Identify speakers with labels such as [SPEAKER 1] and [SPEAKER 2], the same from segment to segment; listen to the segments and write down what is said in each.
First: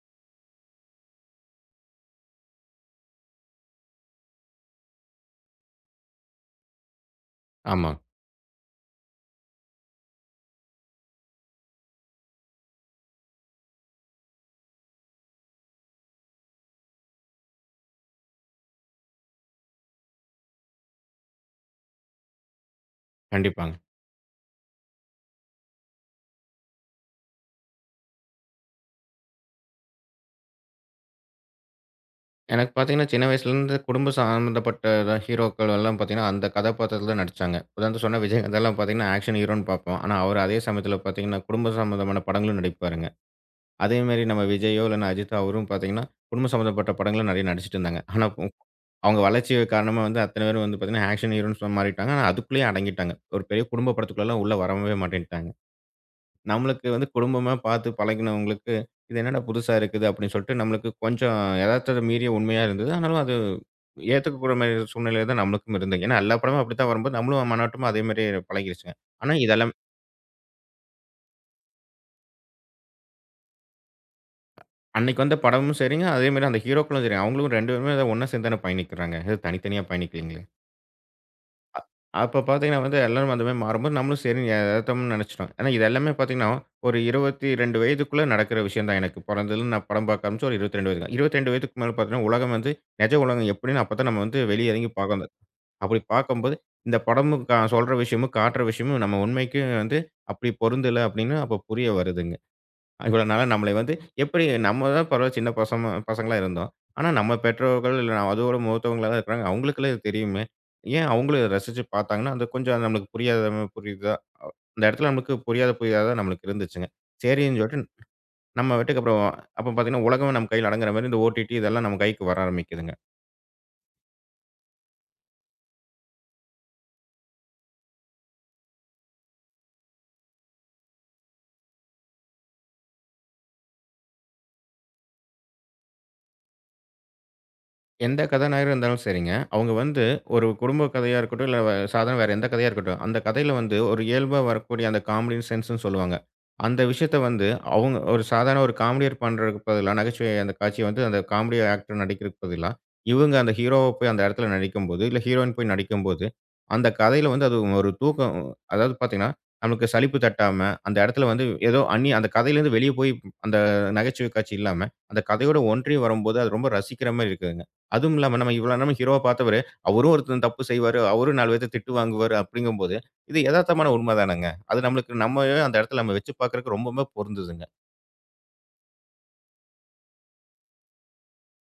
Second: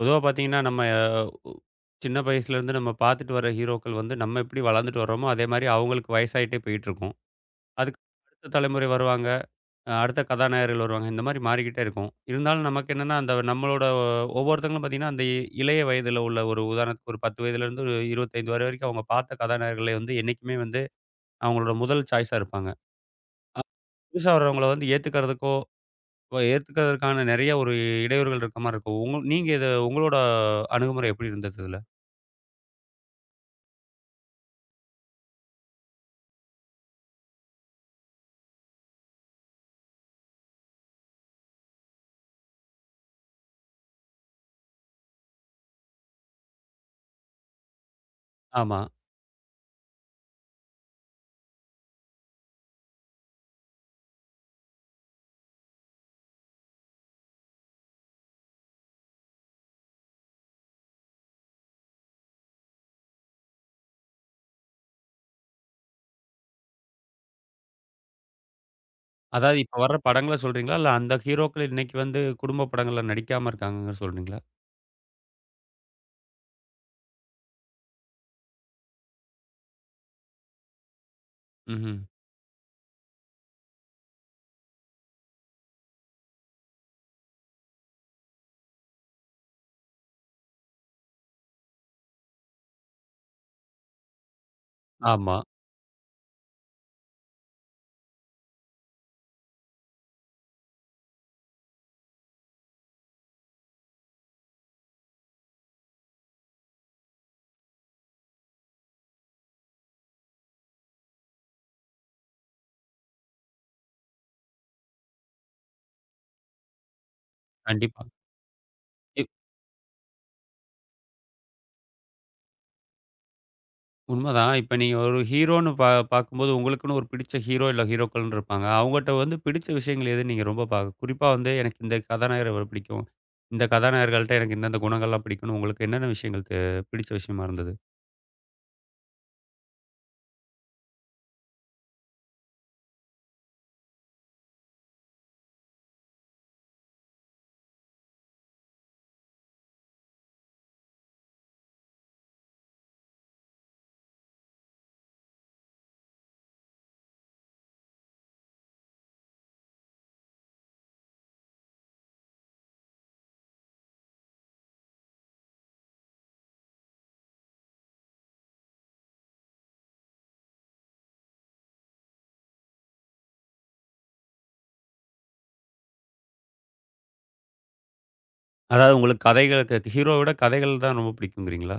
[SPEAKER 1] பொதுவா பார்த்தீங்கன்னா, நம்ம உ சின்ன வயசுலேருந்து நம்ம பார்த்துட்டு வர ஹீரோக்கள் வந்து, நம்ம எப்படி வளர்ந்துட்டு வர்றோமோ, அதே மாரி அவங்களுக்கு வயசாயிட்டே போயிட்டுருக்கும்.
[SPEAKER 2] ஆமா.
[SPEAKER 1] அதுக்கு அடுத்த தலைமுறை வருவாங்க. அடுத்த கதாநாயகர்கள் வருவாங்க. இந்த மாரி மாறிக்கிட்டே இருக்கும். இருந்தாலும் நமக்கு என்னன்னா, அந்த நம்மளோட ஒவ்வொருத்தங்களும் பார்த்தீங்கன்னா, அந்த இளைய வயதில உள்ள ஒரு உதாரணத்துக்கு ஒரு 10 வயதிலேருந்து ஒரு 25 வரை வரைக்கும் அவங்க பார்த்த கதாநாயகர்களே வந்து என்னைக்குமே வந்து அவங்களோட முதல் சாய்ஸா இருப்பாங்க.
[SPEAKER 2] கண்டிப்பாங்க.
[SPEAKER 1] புதுசா வர்றவங்கள வந்து ஏத்துக்கிறதுக்கோ, ஏத்துக்கிறதற்கான நெறைய ஒரு இடையூறுகள் இருக்க மாரி இருக்கும். நீங்க இத உங்களோட அணுகுமுறை எப்படி இருந்தது இதுல?
[SPEAKER 2] எனக்கு பார்த்தீங்கன்னா, சின்ன வயசுலேருந்து குடும்ப சம்மந்தப்பட்ட ஹீரோக்கள் எல்லாம் பார்த்தீங்கன்னா, அந்த கதாபாத்திரத்தில நடிச்சாங்க. உதாரணத்துக்கு சொன்னா விஜயகாந்தெல்லாம் பார்த்தீங்கன்னா, ஆக்ஷன் ஹீரோன்னு பார்ப்போம். ஆனா, அவர் அதே சமயத்தில பார்த்தீங்கன்னா, குடும்ப சம்மந்தமான படங்களும் நடிப்பாருங்க. அதேமாரி நம்ம விஜயோ இல்லன்னா அஜித்தோ அவரும் பார்த்தீங்கன்னா, குடும்ப சம்மந்தப்பட்ட படங்களும் நெறைய நடிச்சிட்டு இருந்தாங்க. ஆனா,
[SPEAKER 1] ஆமா.
[SPEAKER 2] அவங்க வளர்ச்சி காரணமா வந்து அத்தன பேரும் வந்து பார்த்தீங்கன்னா, ஆக்ஷன் ஹீரோன்னு மாறிட்டாங்க. ஆனா, அதுக்குள்ளேயே அடங்கிட்டாங்க. ஒரு பெரிய குடும்ப படத்துக்குள்ளலாம் உள்ள வரவே மாட்டேன்ட்டாங்க. நம்மளுக்கு வந்து குடும்பமா பார்த்து பழகினவங்களுக்கு, இது என்னடா புதுசா இருக்குது அப்படின்னு சொல்லிட்டு நம்மளுக்கு கொஞ்சம் எதார்த்தத மீறிய உண்மையா இருந்தது. ஆனாலும் அது ஏத்துக்கக்கூடிய மாரி சூழ்நிலையில தான் நம்மளுக்கும் இருந்தது. ஏன்னா எல்லா படமும் அப்படித்தான் வரும்போது நம்மளும் மனோட்டமா அதே மாரி பழகிருச்சுங்க. ஆனா
[SPEAKER 1] அதாவது
[SPEAKER 2] இதெல்லாம்
[SPEAKER 1] இப்ப வர்ற படங்கள சொல்றீங்களா? இல்ல அந்த ஹீரோக்கள் இன்னைக்கு வந்து குடும்ப படங்கள்ல நடிக்காம இருக்காங்கன்னு சொல்றீங்களா?
[SPEAKER 2] அன்னைக்கு வந்த படமும் சரிங்க, அதே மாரி அந்த ஹீரோக்களும் சரி அவங்களும் 2 பேருமே ஒண்ணா சேர்ந்து தானே பயணிக்கிறாங்க. எதுவும் தனித்தனியா பயணிக்கலீங்களே!
[SPEAKER 1] ம்ஹ்ம்.
[SPEAKER 2] அப்ப பார்த்தீங்கன்னா வந்து, எல்லாரும் அந்த மாரி மாறும்போது, நம்மளும் சரி எதார்த்தம்னு நெனச்சுட்டோம். ஆனா இது எல்லாமே பார்த்தீங்கன்னா, ஒரு 22 வயதுக்குள்ள நடக்கிற விஷயம் தான் எனக்கு. பொறந்ததுலருந்து நான் படம் பார்க்க ஆரம்பிச்சு ஒரு 22 வயது தான். 22 வயதுக்கு மேல பார்த்தீங்கன்னா, உலகம் வந்து நெஜ உலகம் எப்டின்னு அப்ப தான் நம்ம வந்து வெளிய இறங்கி பார்க்கணும்.
[SPEAKER 1] ஆமா.
[SPEAKER 2] அப்டி பார்க்கும்போது, இந்த படமும் சொல்ற விஷயமும், காட்டுற விஷயமும் நம்ம உண்மைக்கும் வந்து அப்டி பொருந்தல அப்டின்னு அப்ப புரிய வருதுங்க. இவ்வளோ நாளா நம்மளை வந்து எப்படி நம்ம தான் பரவாயில்ல சின்ன பசங்களா இருந்தோம். ஆனா நம்ம பெற்றோர்கள் இல்ல அதோட மூத்தவங்களா தான் இருக்கிறாங்க. அவங்களுக்கெல்லாம் இது தெரியுமே! ஏன் அவங்களும் இத ரசிச்சு பார்த்தாங்கன்னா, அது கொஞ்சம் அது நம்மளுக்கு புரியாத புரியுதா? அந்த இடத்துல நமக்கு புரியாததா நம்மளுக்கு இருந்துச்சுங்க. சரின்னு சொல்லிட்டு
[SPEAKER 1] கண்டிப்பா.
[SPEAKER 2] நம்ம பாட்டுக்கு அப்புறம்
[SPEAKER 1] இப்
[SPEAKER 2] அப்ப பார்த்தீங்கன்னா, உலகம் நம்ம கையில அடங்குற மாரி இந்த ஓடிடி இதெல்லாம் நம்ம கைக்கு வர ஆரம்பிக்குதுங்க.
[SPEAKER 1] உண்மதான். இப்ப நீங்க ஒரு ஹீரோன்னு பா பார்க்கும்போது உங்களுக்குன்னு ஒரு பிடிச்ச ஹீரோ இல்ல ஹீரோக்கள்ன்னு இருப்பாங்க. அவங்கட்ட வந்து பிடிச்ச விஷயங்கள் எது நீங்க ரொம்ப பா குறிப்பா வந்து எனக்கு இந்த கதாநாயகர இவர பிடிக்கும். இந்த கதாநாயகர்கள்ட்ட எனக்கு இந்தந்த குணங்கள்லாம் பிடிக்கும்னு உங்களுக்கு என்னென்ன விஷயங்கள் தெ பிடிச்ச விஷயமா இருந்தது?
[SPEAKER 2] எந்த கதாநாயகரா இருந்தாலும் சரிங்க. அவங்க வந்து ஒரு குடும்ப கதையா இருக்கட்டும், இல்ல சாதாரண வேற எந்த கதையா இருக்கட்டும், அந்த கதையில வந்து ஒரு இயல்பா வரக்கூடிய அந்த காமெடி சென்ஸ்ன்னு சொல்லுவாங்க. அந்த விஷயத்த வந்து அவங்க ஒரு சாதாரண ஒரு காமெடியர் பண்றதுக்கு பதிலா, நகைச்சுவை அந்த காட்சிய வந்து அந்த காமெடி ஆக்டர் நடிக்கிறதுக்கு பதிலா, இவங்க அந்த ஹீரோவ போய் அந்த இடத்துல நடிக்கும்போது, இல்ல ஹீரோயின் போய் நடிக்கும்போது, அந்த கதையில வந்து அது ஒரு தூக்கம் அதாவது பார்த்தீங்கன்னா, நமக்கு சலிப்பு தட்டாம, அந்த இடத்துல வந்து ஏதோ அந்நிய அந்த கதையிலேருந்து வெளிய போய் அந்த நகைச்சுவை காட்சி இல்லாம, அந்த கதையோட ஒன்றி வரும்போது, அது ரொம்ப ரசிக்கிற மாரி இருக்குதுங்க. அதுவும் இல்லாம நம்ம இவ்வளோ நேரம் ஹீரோவ பார்த்தவரு, அவரும் ஒருத்தன் தப்பு செய்வாரு. அவரும் 4 பேத்த திட்டு வாங்குவாரு அப்படிங்கும்போது, இது எதார்த்தமான உண்ம தானங்க. அது நம்மளுக்கு நம்மவே அந்த இடத்துல நம்ம வச்சு பார்க்கறக்கு ரொம்பவுமே பொருந்துதுங்க.
[SPEAKER 1] அதாவது உங்களுக்கு கதைகள் ஹீரோவ விட கதைகள் தான் ரொம்ப பிடிக்குங்கிறீங்களா?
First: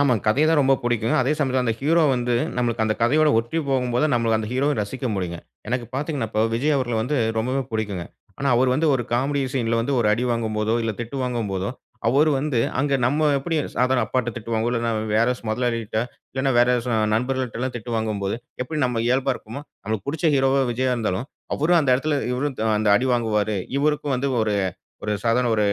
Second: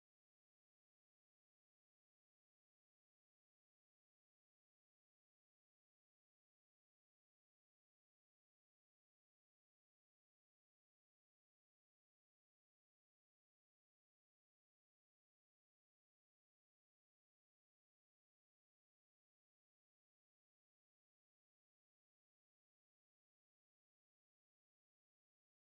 [SPEAKER 2] ஆமா. கதை தான் ரொம்ப புடிக்கும். அதே சமயத்துல அந்த ஹீரோ வந்து நம்மளுக்கு அந்த கதையோட ஒற்றி போகும்போது, நம்மளுக்கு அந்த ஹீரோவ ரசிக்க முடியுங்க. எனக்கு பாத்தீங்கன்னா, இப்போ விஜய் அவர்கள வந்து ரொம்பவே புடிக்குங்க. ஆனா, அவர் வந்து ஒரு காமெடி சீன்ல வந்து ஒரு அடி வாங்கும்போதோ, இல்ல திட்டு வாங்கும்போதோ, அவரு வந்து அங்க நம்ம எப்படி சாதாரண அப்பாட்ட திட்டு வாங்குவோம், இல்லன்னா வேற முதலாளிட்ட, இல்லன்னா வேற ஸ் நண்பர்கள்ட்டலாம் திட்டு வாங்கும்போது, எப்படி நம்ம இயல்பா இருக்குமோ, நம்மளுக்கு புடிச்ச ஹீரோவா விஜயா இருந்தாலும், அவரும் அந்த இடத்துல இவரும் அந்த அடி வாங்குவாரு. இவருக்கும் வந்து ஒரு ஒரு சாதாரண ஒரு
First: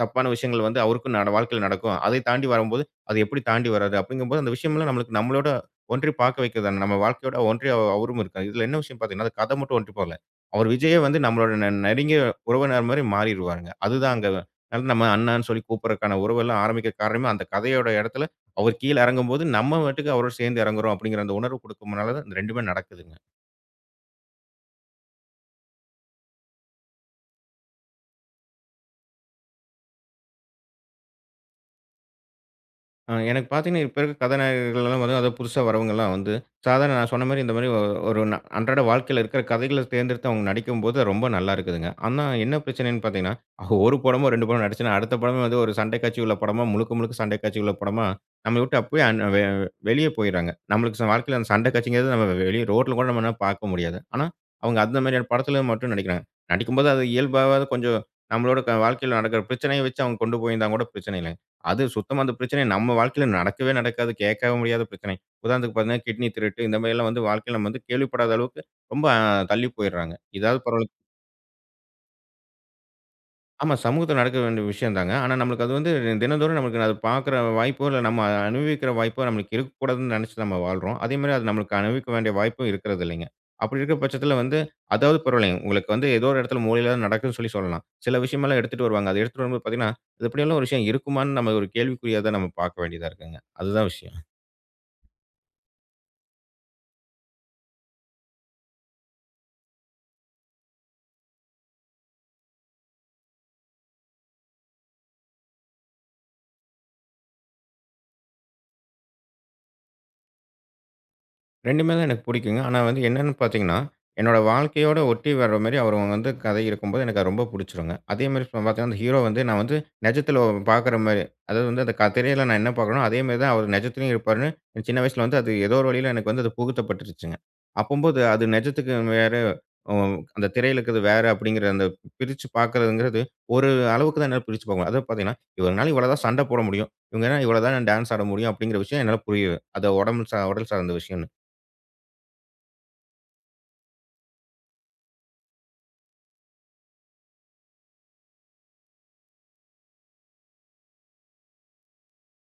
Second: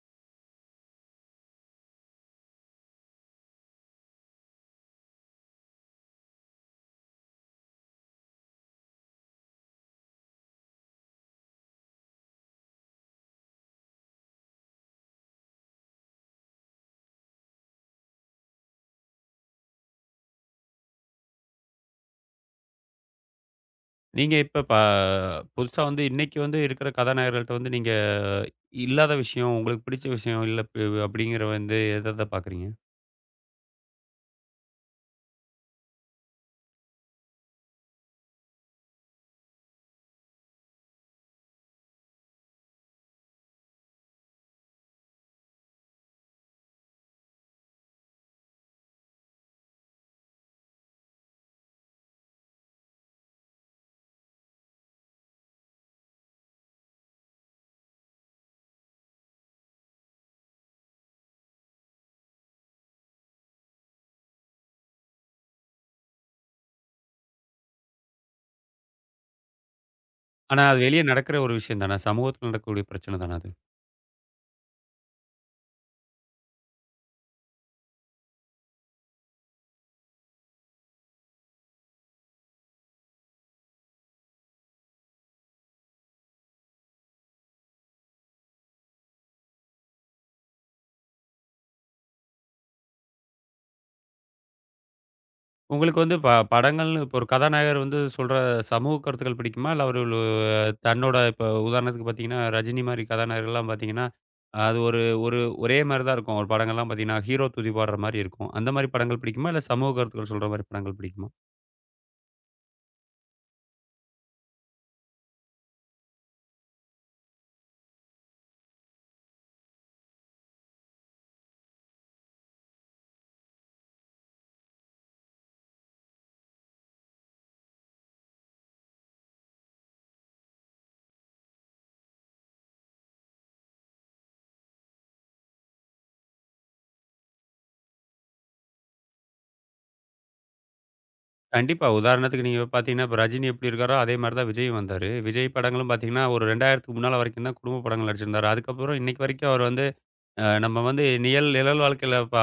[SPEAKER 2] தப்பான விஷயங்கள் வந்து அவருக்கும் நட வாழ்க்கையில நடக்கும். அதை தாண்டி வரும்போது, அது எப்படி தாண்டி வராரு? அப்படிங்கும்போது அந்த விஷயம்லாம் நம்மளுக்கு நம்மளோட ஒன்றி பார்க்க வைக்கிறது தானே. நம்ம வாழ்க்கையோட ஒன்றி அவரும் இருக்காரு. இதுல என்ன விஷயம் பார்த்தீங்கன்னா, அந்த கதை மட்டும் ஒன்றி போகல. அவர் விஜயே வந்து நம்மளோட நெருங்கிய உறவினர் மாரி மாறிருவாருங்க. அதுதான் அங்க அதனால நம்ம அண்ணான்னு சொல்லி கூப்பிடுறதுக்கான உறவெல்லாம் ஆரம்பிக்க காரணமே அந்த கதையோட இடத்துல அவர் கீழ இறங்கும்போது, நம்ம பாட்டுக்கு அவரோட சேர்ந்து இறங்குறோம் அப்படிங்கிற அந்த உணர்வு குடுக்கும்னால தான் இந்த 2மே நடக்குதுங்க.
[SPEAKER 1] நீங்க இப்ப ப புதுசா வந்து இன்னைக்கு வந்து இருக்கிற கதாநாயகர்கள்ட்ட வந்து நீங்க இல்லாத விஷயம், உங்களுக்கு பிடிச்ச விஷயம் இல்ல ப அப்படிங்கிற வந்து எத எத பார்க்குறீங்க?
[SPEAKER 2] எனக்கு பார்த்தீங்கன்னா, இப்ப இருக்க கதாநாயகர்கள் எல்லாம் வந்து அதாவது புதுசா வரவங்கலாம் வந்து, சாதாரண நான் சொன்ன மாரி இந்த மாரி ஒரு அன்றாட வாழ்க்கையில இருக்கிற கதைகள தேர்ந்தெடுத்து அவங்க நடிக்கும்போது அது ரொம்ப நல்லா இருக்குதுங்க. ஆனா என்ன பிரச்சனைன்னு பார்த்தீங்கன்னா, அவங்க ஒரு படமோ, 2 படமோ நடிச்சுனா, அடுத்த படமே வந்து ஒரு சண்டை காட்சி உள்ள படமா, முழுக்க முழுக்க சண்டை காட்சி உள்ள படமா, நம்மள விட்டு அப்பயே அன் வெ வெளிய போயிர்றாங்க. நம்மளுக்கு வாழ்க்கையில அந்த சண்டை காட்சிங்கிறது நம்ம வெளிய ரோட்ல கூட நம்மனால பார்க்க முடியாது. ஆனா, அவங்க அந்த மாரியான படத்துல மட்டும் நடிக்கிறாங்க. நடிக்கும்போது அது இயல்பாவாவது கொஞ்சம் நம்மளோட வாழ்க்கையில நடக்கிற பிரச்சனைய வச்சு அவங்க கொண்டு போயிருந்தா கூட பிரச்சனை இல்ல. அது சுத்தமா அந்த பிரச்சனை நம்ம வாழ்க்கையில நடக்கவே நடக்காது. கேட்கவும் முடியாத பிரச்சனை. உதாரணத்துக்கு பார்த்தீங்கன்னா, கிட்னி திருட்டு இந்த மாரிலாம் வந்து வாழ்க்கையில நம்ம வந்து கேள்விப்படாத அளவுக்கு ரொம்ப தள்ளி போயிடுறாங்க.
[SPEAKER 1] ஆனா,
[SPEAKER 2] இதாவது
[SPEAKER 1] அது
[SPEAKER 2] பரவால்ல
[SPEAKER 1] வெளிய நடக்கிற ஒரு விஷயம் தானே. சமூகத்தில நடக்கக்கூடிய பிரச்சனை தானே அது.
[SPEAKER 2] ஆமா. சமூகத்துல நடக்க வேண்டிய விஷயம் தாங்க. ஆனா நம்மளுக்கு அது வந்து தினந்தோறும் நமக்கு அத பார்க்குற வாய்ப்போ, இல்ல நம்ம அனுபவிக்கிற வாய்ப்போ நம்மளுக்கு இருக்கக்கூடாதுன்னு நெனச்சு நம்ம வாழ்றோம். அதே மாரி அது நம்மளுக்கு அனுபவிக்க வேண்டிய வாய்ப்பும் இருக்கிறது இல்லைங்க. அப்படி இருக்கிற பட்சத்துல வந்து அதாவது பரவாயில்லைங்க. உங்களுக்கு வந்து ஏதோ ஒரு இடத்துல மூலையில தான் நடக்குதுன்னு சொல்லி சொல்லலாம். சில விஷயமெல்லாம் எடுத்துட்டு வருவாங்க. அத எடுத்துட்டு வரும்போது பார்த்தீங்கன்னா, இது இப்படியெல்லாம் ஒரு விஷயம் இருக்குமான்னு நம்ம ஒரு கேள்விக்குறியா தான் நம்ம பார்க்க வேண்டியதா இருக்குங்க. அதுதான் விஷயம்.
[SPEAKER 1] உங்களுக்கு வந்து ப படங்கள்னு இப்போ ஒரு கதாநாயகர் வந்து சொல்ற சமூக கருத்துக்கள் பிடிக்குமா? இல்ல அவரு தன்னோட இப்போ உதாரணத்துக்கு பார்த்தீங்கன்னா, ரஜினி மாரி கதாநாயகர்கள்லாம் பார்த்தீங்கன்னா, அது ஒரு ஒரு ஒரே மாரி தான் இருக்கும். அவர் படங்கள்லாம் பார்த்தீங்கன்னா, ஹீரோ துதி பாடுற மாரி இருக்கும். அந்த மாரி படங்கள் பிடிக்குமா? இல்ல சமூக கருத்துக்கள் சொல்ற மாரி படங்கள் பிடிக்குமா?
[SPEAKER 2] 2மே தான் எனக்கு பிடிக்குங்க. ஆனா வந்து என்னன்னு பார்த்தீங்கன்னா, என்னோட வாழ்க்கையோட ஒட்டி வர்ற மாரி அவர் வந்து கதை இருக்கும்போது எனக்கு அது ரொம்ப பிடிச்சிருங்க. அதே மாரி இப்ப பார்த்தீங்கன்னா, அந்த ஹீரோ வந்து நான் வந்து நிஜத்தில பார்க்குற மாரி, அதாவது வந்து அந்த திரையில நான் என்ன பார்க்குறேனோ, அதே மாரி தான் அவர் நிஜத்திலயும் இருப்பாருன்னு, எனக்கு சின்ன வயசுல வந்து அது ஏதோ ஒரு வழியில எனக்கு வந்து அது புகுத்தப்பட்டுருச்சுங்க. அப்பம்போது அது நிஜத்துக்கு வேற, அ அந்த திரையில இருக்கிறது வேற அப்படிங்கிற அந்த பிரிச்சு பார்க்குறதுங்கிறது, ஒரு அளவுக்கு தான் என்னால பிரிச்சு பார்க்க முடியும். அதாவது பார்த்தீங்கன்னா, இவங்கனால இவ்வளோ தான் சண்டை போட முடியும். இவங்கனால இவ்வளோ தான் டான்ஸ் ஆட முடியும் அப்படிங்கிற விஷயம் என்னால புரியுது. அது உடம்பு சா உடல் சார்ந்த விஷயம்.
[SPEAKER 1] கண்டிப்பா. உதாரணத்துக்கு நீங்க பார்த்தீங்கன்னா, இப்ப ரஜினி எப்படி இருக்காரோ, அதே மாரி தான் விஜயும் வந்தாரு. விஜய் படங்களும் பார்த்தீங்கன்னா, ஒரு 2000க்கு முன்னால வரைக்கும் தான் குடும்ப படங்கள் நடிச்சிருந்தாரு. அதுக்கப்புறம் இன்னைக்கு வரைக்கும் அவர் வந்து, அ நம்ம வந்து நிழல் நிழல் வாழ்க்கையில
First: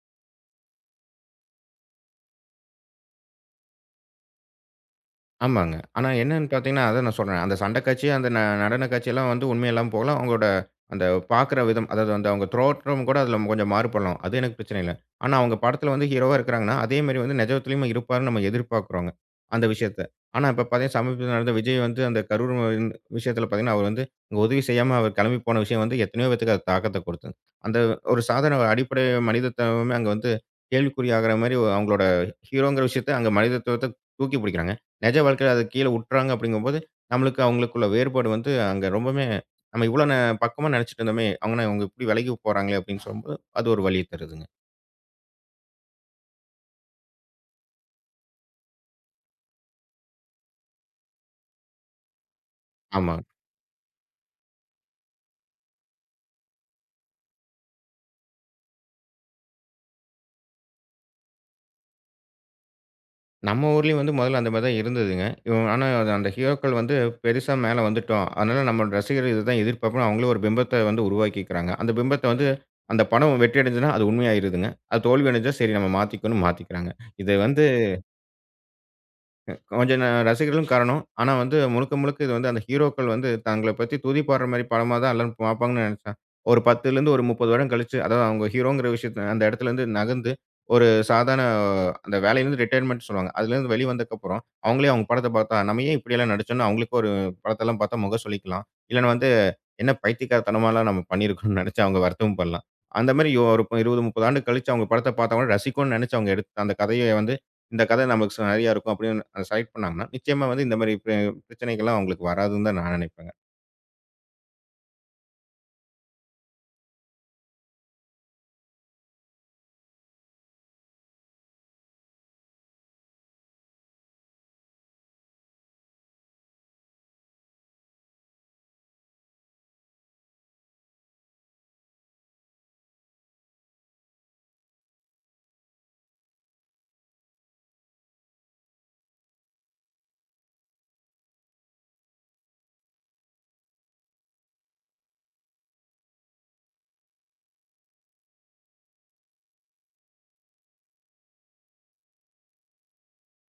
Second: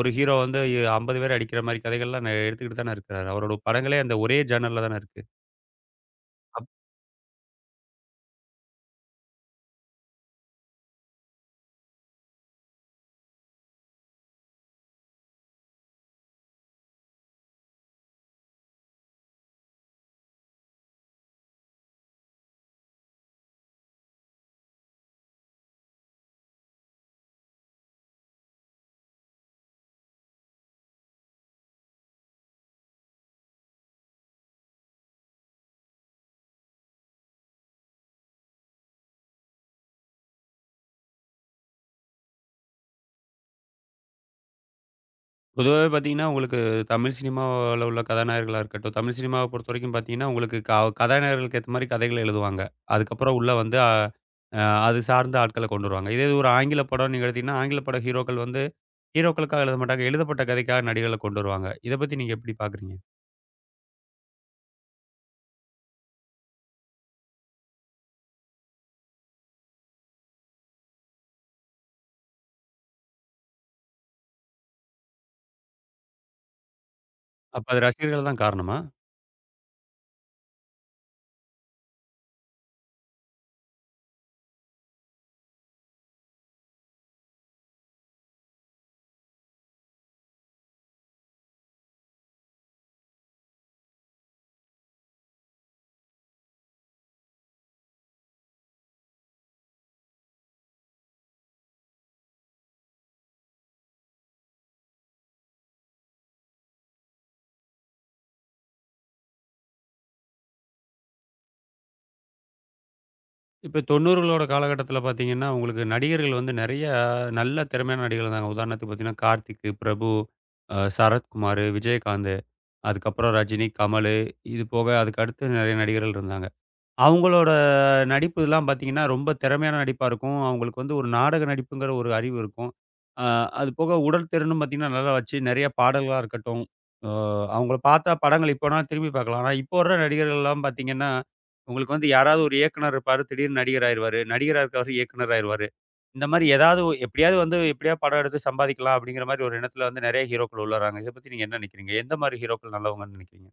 [SPEAKER 1] ஒரு ஹீரோ வந்து 50 பேர் அடிக்கிற மாரி கதைகள்லாம் நெ எடுத்துக்கிட்டு தானே இருக்கிறாரு. அவரோட படங்களே அந்த ஒரே ஜர்னல்ல தானே இருக்கு.
[SPEAKER 2] ஆமாங்க. ஆனா என்னன்னு
[SPEAKER 1] அப்
[SPEAKER 2] பார்த்தீங்கன்னா, அதான் நான் சொல்றேன். அந்த சண்ட காட்சி, அந்த நடன காட்சியெல்லாம் வந்து உண்மை இல்லாம போகலாம். அவங்களோட அந்த பார்க்குற விதம், அதாவது அந்த அவங்க தோற்றம் கூட அதில கொஞ்சம் மாறுபடலாம். அது எனக்கு பிரச்சனை இல்ல. ஆனா அவங்க படத்தில வந்து ஹீரோவா இருக்கிறாங்கன்னா, அதே மாரி வந்து நிஜத்திலயும் இருப்பாருன்னு நம்ம எதிர்பார்க்குறோங்க, அந்த விஷயத்த. ஆனா இப்ப பார்த்தீங்கன்னா, சமீபத்தில நடந்த விஜய் வந்து அந்த கரூர் விஷயத்தில பார்த்தீங்கன்னா, அவர் வந்து அங்க உதவி செய்யாம அவர் கிளம்பி போன விஷயம் வந்து எத்தனையோ பேத்துக்கு அது தாக்கத்த கொடுத்தது. அந்த ஒரு சாதாரண ஒரு அடிப்படை மனிதத்துவமே அங்க வந்து கேள்விக்குறியாகிற மாரி அவங்களோட ஹீரோங்கிற விஷயத்த அங்க மனிதத்துவத்த தூக்கி பிடிக்கிறாங்க. நிஜ வாழ்க்கையில அத கீழ உட்றாங்க அப்படிங்கும்போது, நம்மளுக்கு அவங்களுக்குள்ள வேறுபாடு வந்து அங்க ரொம்பவுமே நம்ம இவ்வளோ பக்கமா நினச்சுட்டு இருந்தோமே! அவங்கனா இவங்க இப்படி விலகி போறாங்களே அப்படின்னு சொல்லும்போது, அது ஒரு வலிய தருதுங்க.
[SPEAKER 1] பொதுவாவே பார்த்தீங்கன்னா, உங்களுக்கு தமிழ் சினிமாவுல உள்ள கதாநாயகர்களா இருக்கட்டும், தமிழ் சினிமாவ பொறுத்தவரைக்கும் பார்த்தீங்கன்னா, உங்களுக்கு க கதாநாயகர்களுக்கு ஏத்த மாரி கதைகள எழுதுவாங்க.
[SPEAKER 2] ஆமா.
[SPEAKER 1] அதுக்கப்புறம் உள்ள வந்து அது சார்ந்த ஆட்கள கொண்டு வருவாங்க. இதே இது ஒரு ஆங்கில படம்ன்னு நீங்க எடுத்தீங்கன்னா, ஆங்கில பட ஹீரோக்கள் வந்து ஹீரோக்களுக்காக எழுத மாட்டாங்க. எழுதப்பட்ட கதைக்காக நடிகர்கள கொண்டு வருவாங்க. இத பத்தி நீங்க எப்படி பார்க்குறீங்க?
[SPEAKER 2] நம்ம ஊர்லயும் வந்து முதல்ல அந்த மாரி தான் இருந்ததுங்க. ஆனா அந்த ஹீரோக்கள் வந்து பெருசா மேல வந்துட்டோம். அதனால நம்ம ரசிகர்கள் இதுதான் எதிர்பார்ப்போம்னு அவங்களே ஒரு பிம்பத்த வந்து உருவாக்கிக்கிறாங்க. அந்த பிம்பத்த வந்து அந்த படம் வெற்றி அடைஞ்சதுன்னா, அது உண்மையாயிருதுங்க. அது தோல்வி அடைஞ்சா, சரி நம்ம மாத்திக்கணும்னு மாத்திக்கிறாங்க. இது வந்து
[SPEAKER 1] அப்ப அது ரசிகர்கள் தான் காரணமா?
[SPEAKER 2] கொஞ்சம் ரசிகர்களும் காரணம். ஆனா வந்து முழுக்க, முழுக்க இது வந்து அந்த ஹீரோக்கள் வந்து தங்கள பத்தி துதி பாடுற மாரி படமா தான் எல்லாரும் பார்ப்பாங்கன்னு நெனைச்சேன். ஒரு 10லருந்து ஒரு 30 வருடம் கழிச்சு, அதாவது அவங்க ஹீரோங்கிற விஷயத்த அந்த இடத்துலருந்து நகர்ந்து, ஒரு சாதாரண அந்த வேலையிலருந்து ரிட்டயர்மென்ட் சொல்லுவாங்க. அதுலருந்து வெளி வந்ததுக்கப்புறம், அவங்களே அவங்க படத்த பார்த்தா, நம்ம ஏன் இப்படியெல்லாம் நடிச்சோம்ன்னு அவங்களுக்கும் ஒரு படத்தெல்லாம் பார்த்தா முகம் சுளிக்கலாம். இல்லன்னா வந்து என்ன பைத்தியக்காரத்தனமாலாம் நம்ம பண்ணியிருக்கோம்னு நினைச்சு அவங்க வருத்தமும் படலாம். அந்த மாரி ஒரு 20, 30 ஆண்டு கழிச்சு அவங்க படத்த பார்த்தவங்க ரசிக்கணும்னு நினைச்சு அவங்க எடுத்த அந்த கதைய வந்து, இந்த கதை நமக்கு சரியா இருக்கும் அப்படின்னு செலக்ட் பண்ணாங்கன்னா, நிச்சயமா வந்து இந்த மாரி பிரச்சனைகள்லாம் அவங்களுக்கு வராதுன்னு தான் நான் நினைப்பேங்க.
[SPEAKER 1] இப்ப 90களோட காலகட்டத்தில பார்த்தீங்கன்னா, உங்களுக்கு நடிகர்கள் வந்து நெறைய நல்ல திறமையான நடிகர்கள் இருந்தாங்க. உதாரணத்துக்கு பார்த்தீங்கன்னா, கார்த்திக்கு, பிரபு, சரத்குமாரு, விஜயகாந்த், அதுக்கப்புறம் ரஜினி, கமலு, இது போக அதுக்கு அடுத்து நெறைய நடிகர்கள் இருந்தாங்க. அவங்களோட நடிப்பு இதெல்லாம் பார்த்தீங்கன்னா, ரொம்ப திறமையான நடிப்பா இருக்கும். அவங்களுக்கு வந்து ஒரு நாடக நடிப்புங்கிற ஒரு அறிவு இருக்கும். அ அது போக உடல் திறனும் பார்த்தீங்கன்னா, நல்லா வச்சு நெறைய பாடல்களா இருக்கட்டும், அ அவங்கள பார்த்தா படங்கள் இப்போனா திரும்பி பார்க்கலாம். ஆனா, இப்போ வர நடிகர்கள்லாம் பார்த்தீங்கன்னா, உங்களுக்கு வந்து யாராவது ஒரு இயக்குனர் இருப்பாரு. திடீர்னு நடிகர் ஆயிருவாரு. நடிகரா இருக்கவரு இயக்குனர் ஆயிருவாரு. இந்த மாரி எப்படியாவது வந்து எப்படியாவது படம் எடுத்து சம்பாதிக்கலாம் அப்படிங்கிற மாரி ஒரு எண்ணத்துல வந்து நெறைய ஹீரோக்கள் உள்ள வராங்க. இத பத்தி நீங்க என்ன நினைக்கிறீங்க? எந்த மாரி ஹீரோக்கள் நல்லவங்கன்னு நினைக்கிறீங்க?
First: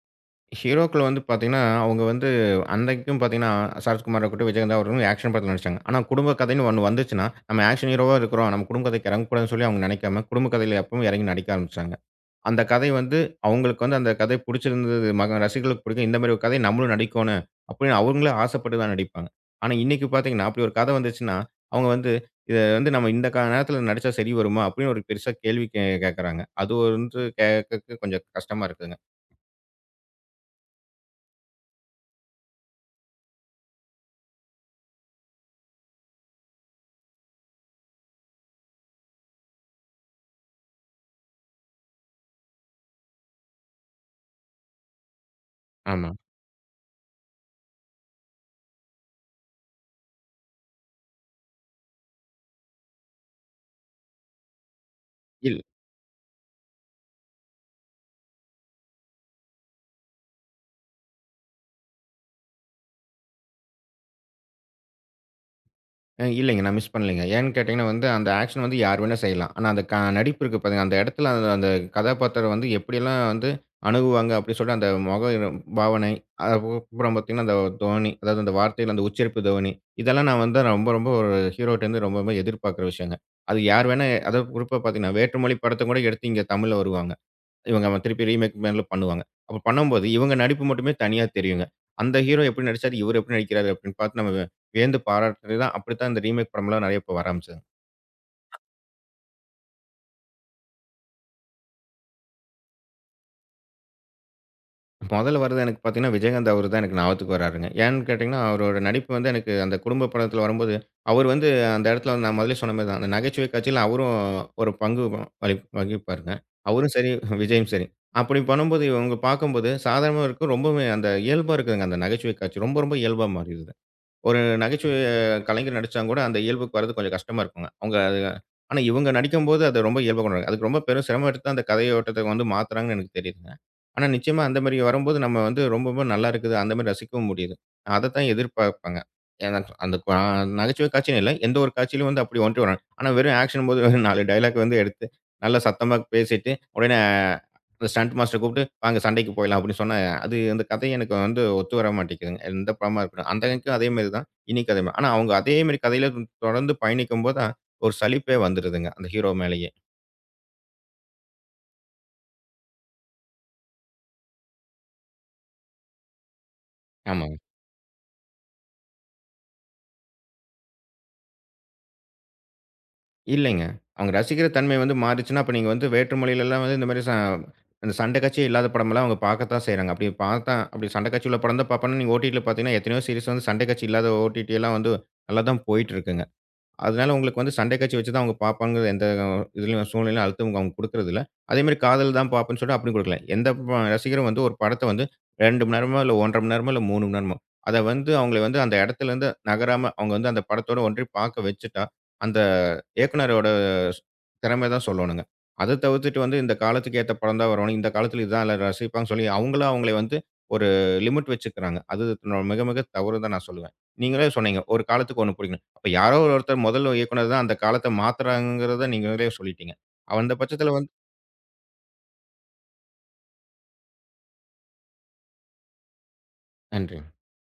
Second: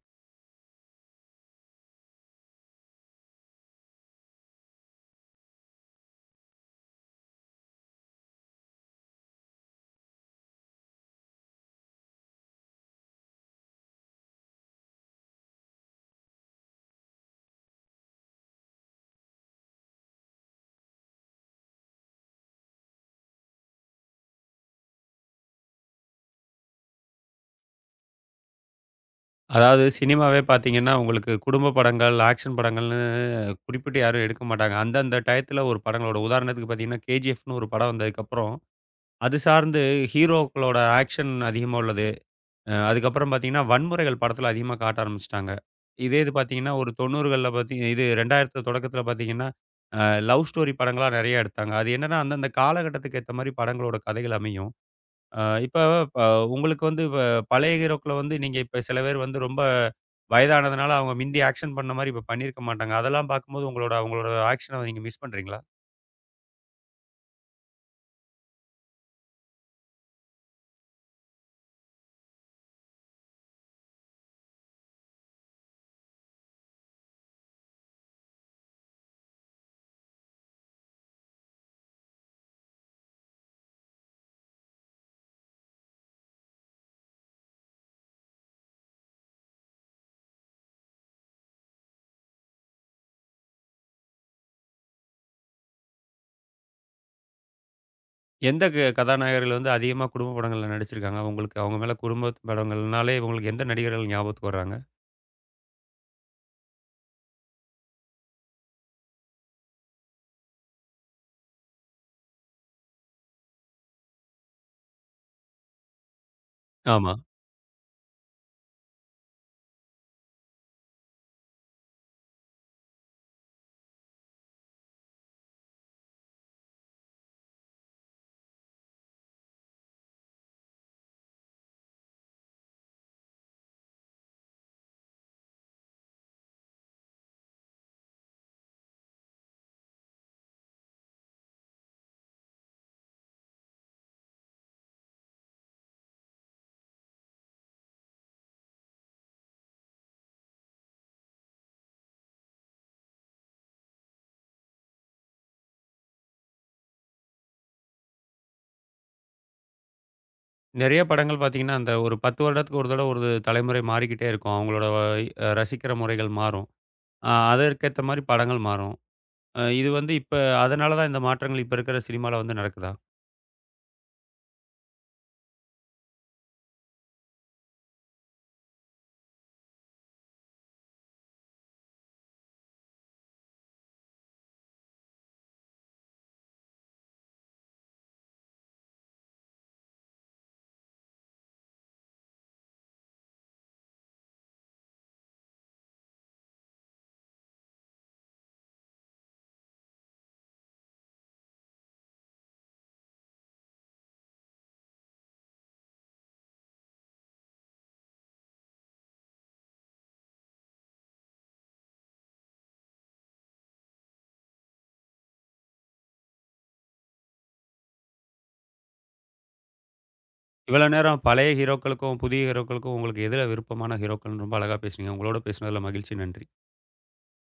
[SPEAKER 2] ஹீரோக்கள் வந்து பார்த்தீங்கன்னா, அவங்க வந்து அன்னைக்கும் பார்த்தீங்கன்னா, சரத்குமாரா இருக்கட்டும், விஜயகாந்தா இருக்கட்டும் ஆக்ஷன் படத்துல நடிச்சாங்க. ஆனா குடும்ப கதைன்னு ஒண்ணு வந்துச்சுன்னா, நம்ம ஆக்ஷன் ஹீரோவா இருக்கிறோம். நம்ம குடும்ப கதைக்கு இறங்கக்கூடாதுன்னு சொல்லி அவங்க நினைக்காம, குடும்ப கதையில எப்பவும் இறங்கி நடிக்க ஆரம்பிச்சாங்க. அந்த கதை வந்து அவங்களுக்கு வந்து அந்த கதை புடிச்சிருந்தது, மக ரசிகர்களுக்கு பிடிக்கும். இந்த மாரி ஒரு கதை நம்மளும் நடிக்கோணும். அப்படின்னு அவங்களே ஆசைப்பட்டு தான் நடிப்பாங்க. ஆனா இன்னைக்கு பார்த்தீங்கன்னா, அப்படி ஒரு கதை வந்துச்சுன்னா, அவங்க வந்து இத வந்து நம்ம இந்த நேரத்தில நடிச்சா சரி வருமா? அப்படின்னு ஒரு பெருசா கேள்வி கேட்கறாங்க. அது ஒரு வந்து கேட்கறக்கு கொஞ்சம் கஷ்டமா இருக்குதுங்க.
[SPEAKER 1] அதாவது சினிமாவே பார்த்தீங்கன்னா, உங்களுக்கு குடும்ப படங்கள், ஆக்ஷன் படங்கள்னு குறிப்பிட்டு யாரும் எடுக்க மாட்டாங்க. அந்தந்த டயத்துல ஒரு படங்களோட உதாரணத்துக்கு பார்த்தீங்கன்னா, கேஜிஎஃப்னு ஒரு படம் வந்ததுக்கப்புறம், அது சார்ந்து ஹீரோக்களோட ஆக்ஷன் அதிகமா உள்ளது. அதுக்கப்புறம் பார்த்தீங்கன்னா, வன்முறைகள் படத்துல அதிகமா காட்ட ஆரம்பிச்சுட்டாங்க.
[SPEAKER 2] ஆமா.
[SPEAKER 1] இதே இது பார்த்தீங்கன்னா, ஒரு 90கள்ல பாத்தீ இது 2000 தொடக்கத்துல பார்த்தீங்கன்னா, அ லவ் ஸ்டோரி படங்களா நெறைய எடுத்தாங்க. அது என்னன்னா, அந்தந்த காலகட்டத்துக்கு ஏத்த மாரி படங்களோட கதைகள் அமையும். அ
[SPEAKER 2] இல்
[SPEAKER 1] இப்ப ப உங்களுக்கு வந்து இப்ப பழைய ஹீரோக்கள வந்து நீங்க இப்ப சில பேர் வந்து ரொம்ப வயதானதுனால, அவங்க மிந்தி ஆக்ஷன் பண்ண மாரி இப்ப பண்ணியிருக்க மாட்டாங்க. அதெல்லாம் பார்க்கும்போது உங்களோட அவங்களோட ஆக்ஷன நீங்க மிஸ் பண்றீங்களா?
[SPEAKER 2] இல்லைங்க. நான் மிஸ் பண்ணலைங்க. ஏன்னு கேட்டீங்கன்னா வந்து, அந்த ஆக்ஷன் வந்து யார் வேணா செய்யலாம். ஆனா அந்த நடிப்பு இருக்கு பாருங்க, அந்த இடத்துல அந்த அந்த கதாபாத்திரம் வந்து எப்படியெல்லாம் வந்து அணுகுவாங்க அப்படின்னு சொல்லிட்டு அந்த முக பாவனை, அதுக்கப்புறம் பார்த்தீங்கன்னா, அந்த தொனி, அதாவது அந்த வார்த்தையில அந்த உச்சரிப்பு தொனி, இதெல்லாம் நான் வந்து ரொம்ப ரொம்ப ஒரு ஹீரோட்டேருந்து ரொம்பவுமே எதிர்பார்க்குற விஷயங்க. அது யார் வேணா அதாவது குறிப்பா பார்த்தீங்கன்னா, வேற்றுமொழி படத்த கூட எடுத்து இங்க தமிழ்ல வருவாங்க. இவங்க அவன் திருப்பி ரீமேக் மேல பண்ணுவாங்க. அப்ப பண்ணும்போது, இவங்க நடிப்பு மட்டுமே தனியா தெரியுங்க. அந்த ஹீரோ எப்படி நடிச்சாரு, இவரு எப்படி நடிக்கிறாரு அப்படின்னு பார்த்து நம்ம வியந்து பாராட்டுறது தான் அப்படித்தான் இந்த ரீமேக் படம்லாம் நெறைய இப்ப வர ஆரம்பிச்சதுங்க.
[SPEAKER 1] எந்த க கதாநாயகர்கள் வந்து அதிகமா குடும்ப படங்கள்ல நடிச்சிருக்காங்க? உங்களுக்கு அவங்க மேல குடும்ப படங்கள்னாலே உங்களுக்கு எந்த நடிகர்கள் ஞாபகத்துக்கு வர்றாங்க?
[SPEAKER 2] முதல்ல வரது எனக்கு பார்த்தீங்கன்னா, விஜயகாந்த் அவரு தான் எனக்கு ஞாபகத்துக்கு வராருங்க. ஏன்னு கேட்டீங்கன்னா, அவரோட நடிப்பு வந்து எனக்கு அந்த குடும்ப படத்துல வரும்போது, அவர் வந்து அந்த இடத்துல வந்து நான் முதலே சொன்ன மாரி தான். அந்த நகைச்சுவை காட்சியில அவரும் ஒரு பங்கு வகி வகிப்பாருங்க. அவரும் சரி,
[SPEAKER 1] ஆமா.
[SPEAKER 2] விஜயும் சரி. அப்படி பண்ணும்போது, இவங்க பார்க்கும்போது சாதாரணமா இருக்கும். ரொம்பவுமே அந்த இயல்பா இருக்குதுங்க. அந்த நகைச்சுவை காட்சி ரொம்ப ரொம்ப இயல்பா மாறிருது. ஒரு நகைச்சுவை கலைஞர் நடிச்சாங் கூட, அந்த இயல்புக்கு வரது கொஞ்சம் கஷ்டமா இருக்குங்க. அவங்க அது ஆனா இவங்க நடிக்கும்போது அது ரொம்ப இயல்பா கொண்டு வராங்க. அதுக்கு ரொம்ப பெரும் சிரமம் எடுத்து தான் அந்த கதையோட்டத்த வந்து மாத்துறாங்கன்னு எனக்கு தெரியுதுங்க. ஆனா நிச்சயமா அந்த மாரி வரும்போது நம்ம வந்து ரொம்பவே நல்லா இருக்குது. அந்த மாரி ரசிக்கவும் முடியுது. அதத்தான் எதிர்பார்ப்பேங்க. ஏன்னா அந்த நகைச்சுவை காட்சின்னு இல்ல. எந்த ஒரு காட்சியிலும் வந்து அப்படி ஒன்றிய வராங்க. ஆனா வெறும் ஆக்ஷன் போது வெறும் 4 டயலாக் வந்து எடுத்து நல்லா சத்தமா பேசிட்டு, உடனே அந்த ஸ்டண்ட் மாஸ்டர கூப்பிட்டு, "வாங்க சண்டைக்கு போயிடலாம்" அப்படின்னு சொன்னா அது அந்த கதை எனக்கு வந்து ஒத்து வர மாட்டேங்குதுங்க. எந்த படமா இருக்கட்டும். அந்த அன்னைக்கும் அதே மாரி தான். இன்னைக்கும் அதே மாரி. ஆனா அவங்க அதே மாரி கதையில தொடர்ந்து பயணிக்கும்போது தான், ஒரு சலிப்பே வந்துருதுங்க. அந்த ஹீரோ மேலேயே.
[SPEAKER 1] நெறைய படங்கள் பார்த்தீங்கன்னா, அந்த ஒரு 10 வருடத்துக்கு ஒரு தடவ ஒரு தலைமுறை மாறிக்கிட்டே இருக்கும். அவங்களோட ரசிக்கிற முறைகள் மாறும்.
[SPEAKER 2] ஆமாங்க.
[SPEAKER 1] அதற்கேத்த மாரி படங்கள் மாறும். இது வந்து இப்ப அதனால தான் இந்த மாற்றங்கள் இப்ப இருக்கிற சினிமால வந்து நடக்குதா?
[SPEAKER 2] இல்லைங்க. அவங்க ரசிக்கிற தன்மை வந்து மாறிச்சுன்னா, அப்ப நீங்க வந்து வேற்று மொழியிலலாம் வந்து இந்த மாரி அந்த சண்டை காட்சியே இல்லாத படமெல்லாம் அவங்க பார்க்கத்தான் செய்றாங்க. அப்படி பார்த்தா அப்படி சண்டை காட்சி உள்ள படம் தான் பார்ப்பாங்கன்னா, நீங்க ஓடிடில பார்த்தீங்கன்னா, எத்தனையோ சீரிஸ் வந்து சண்டை காட்சி இல்லாத ஓடிடி எல்லாம் வந்து நல்லா தான் போயிட்டு இருக்குங்க. அதனால உங்களுக்கு வந்து சண்டை காட்சி வச்சு தான் அவங்க பார்ப்பாங்கற எந்த இதுலயும் சூழ்நிலையிலும் அழுத்தம் அவங்க குடுக்குறதில்ல. அதேமாரி காதல் தான் பார்ப்பேன்னு சொல்லிட்டு அப்படியும் குடுக்கல. எந்த ரசிகரும் வந்து ஒரு படத்த வந்து 2 மணி நேரமோ, இல்ல 1 1/2 மணி நேரமோ, இல்ல 3 மணி நேரமோ, அத வந்து அவங்கள வந்து அந்த இடத்துலருந்து நகராம அவங்க வந்து அந்த படத்தோட ஒன்றி பார்க்க வச்சுட்டா, அந்த இயக்குனரோட திறமை தான் சொல்லணுங்க. அத தவிர்த்துட்டு வந்து இந்த காலத்துக்கு ஏத்த படம் தான் வரணும். இந்த காலத்துல இதுதான் எல்லாரும் ரசிப்பாங்கன்னு சொல்லி அவங்களா அவங்கள வந்து ஒரு லிமிட் வச்சுக்கிறாங்க. அது மிக மிக தவறுன்னு தான் நான் சொல்லுவேன். நீங்களே சொன்னீங்க, ஒரு காலத்துக்கு ஒண்ணு பிடிக்கணும். அப்ப யாரோ ஒரு ஒருத்தர் முதல் இயக்குனர் தான் அந்த காலத்த மாத்துறாங்கங்கிறத நீங்களே சொல்லிட்டீங்க. அந்த பட்சத்துல
[SPEAKER 1] இவ்வளோ
[SPEAKER 2] வந்து
[SPEAKER 1] நேரம் பழைய ஹீரோக்களுக்கும், புதிய ஹீரோக்களுக்கும் உங்களுக்கு எதுல விருப்பமான ஹீரோக்கள்னு ரொம்ப அழகா பேசுனீங்க. உங்களோட பேசுனதுல மகிழ்ச்சி. நன்றி.
[SPEAKER 2] நன்றி.